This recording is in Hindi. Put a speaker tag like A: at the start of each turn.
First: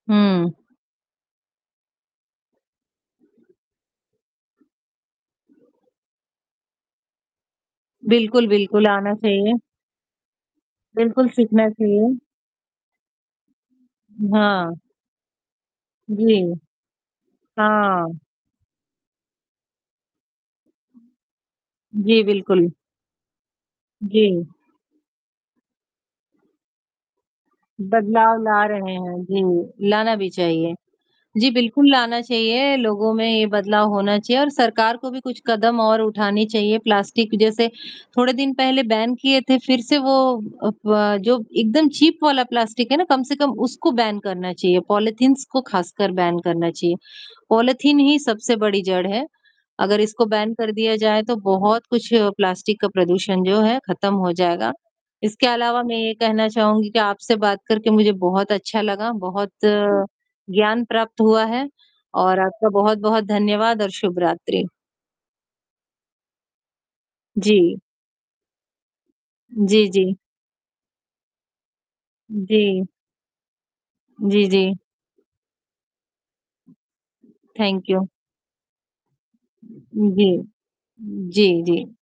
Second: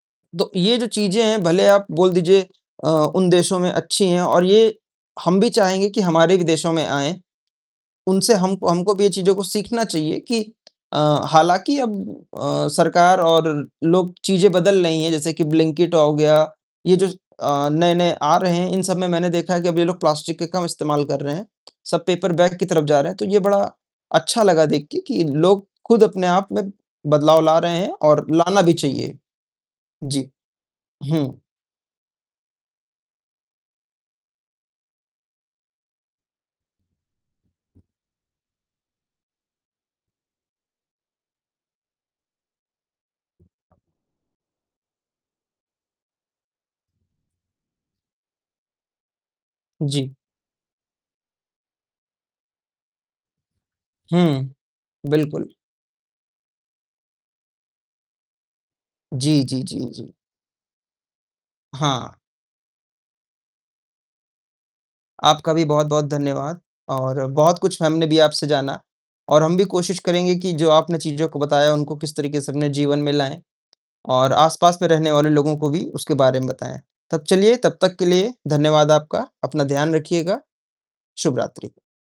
A: हुँ।
B: तो, ये जो चीज़ें हैं भले आप बोल दीजिए अ, उन देशों में अच्छी हैं और ये, हम भी चाहेंगे कि हमारे भी देशों में आए। उनसे
A: बिल्कुल,
B: हमको
A: बिल्कुल,
B: हमको भी ये
A: आना
B: चीज़ों को
A: चाहिए।
B: सीखना चाहिए कि अ,
A: बिल्कुल सीखना
B: हालाँकि अब
A: चाहिए।
B: अ, सरकार और लोग
A: उ,
B: चीज़ें
A: हाँ।
B: बदल रही हैं जैसे कि ब्लिंकेट औ गया,
A: जी,
B: ये जो अ, नए-नए
A: हाँ।
B: आ रहे हैं, इन सब में मैंने देखा है कि अब ये लोग प्लास्टिक का कम इस्तेमाल कर रहे हैं, सब
A: जी,
B: पेपर बैग की
A: बिल्कुल।
B: तरफ जा रहे हैं। तो ये बड़ा अच्छा
A: जी।
B: लगा देख के कि, लोग खुद अपने आप में बदलाव ला रहे हैं और
A: बदलाव
B: लाना
A: ला
B: भी
A: रहे
B: चाहिए।
A: हैं, जी, लाना भी
B: जी,
A: चाहिए।
B: हुँ।
A: जी, बिल्कुल लाना चाहिए लोगों में ये बदलाव होना चाहिए और सरकार को भी कुछ कदम और उठाने चाहिए, प्लास्टिक जैसे थोड़े दिन पहले बैन किए थे, फिर से वो अ, फ़व जो एकदम चीप वाला प्लास्टिक है ना कम से कम उसको बैन करना चाहिए, पॉलीथींस को खासकर बैन करना चाहिए। पॉलीथीन ही सबसे बड़ी जड़ है, अगर
B: जी।
A: इसको बैन कर दिया जाए तो बहुत कुछ प्लास्टिक का प्रदूषण जो है खत्म हो
B: हुँ,
A: जाएगा। इसके
B: बिल्कुल।
A: अलावा मैं ये कहना चाहूँगी कि आपसे बात करके मुझे बहुत अच्छा लगा,
B: जी,
A: बहुत
B: जी, जी, जी।
A: ज्ञान प्राप्त हुआ है,
B: हाँ।
A: और आपका बहुत-बहुत धन्यवाद और शुभरात्रि।
B: आपका भी बहुत-बहुत धन्यवाद और बहुत
A: जी।
B: कुछ हमने भी आपसे जाना और हम भी
A: जी,
B: कोशिश
A: जी।
B: करेंगे कि जो आपने चीज़ों को बताया उनको किस तरीके से अपने
A: जी।
B: जीवन में लाएँ, और
A: जी, जी।
B: आस-पास में रहने वाले लोगों को भी, उसके बारे में बताएँ। तब चलिए, तब
A: थैंक
B: तक
A: यू।
B: के लिए धन्यवाद आपका, अपना ध्यान
A: जी,
B: रखिएगा।
A: जी,
B: शुभरात्रि।
A: जी।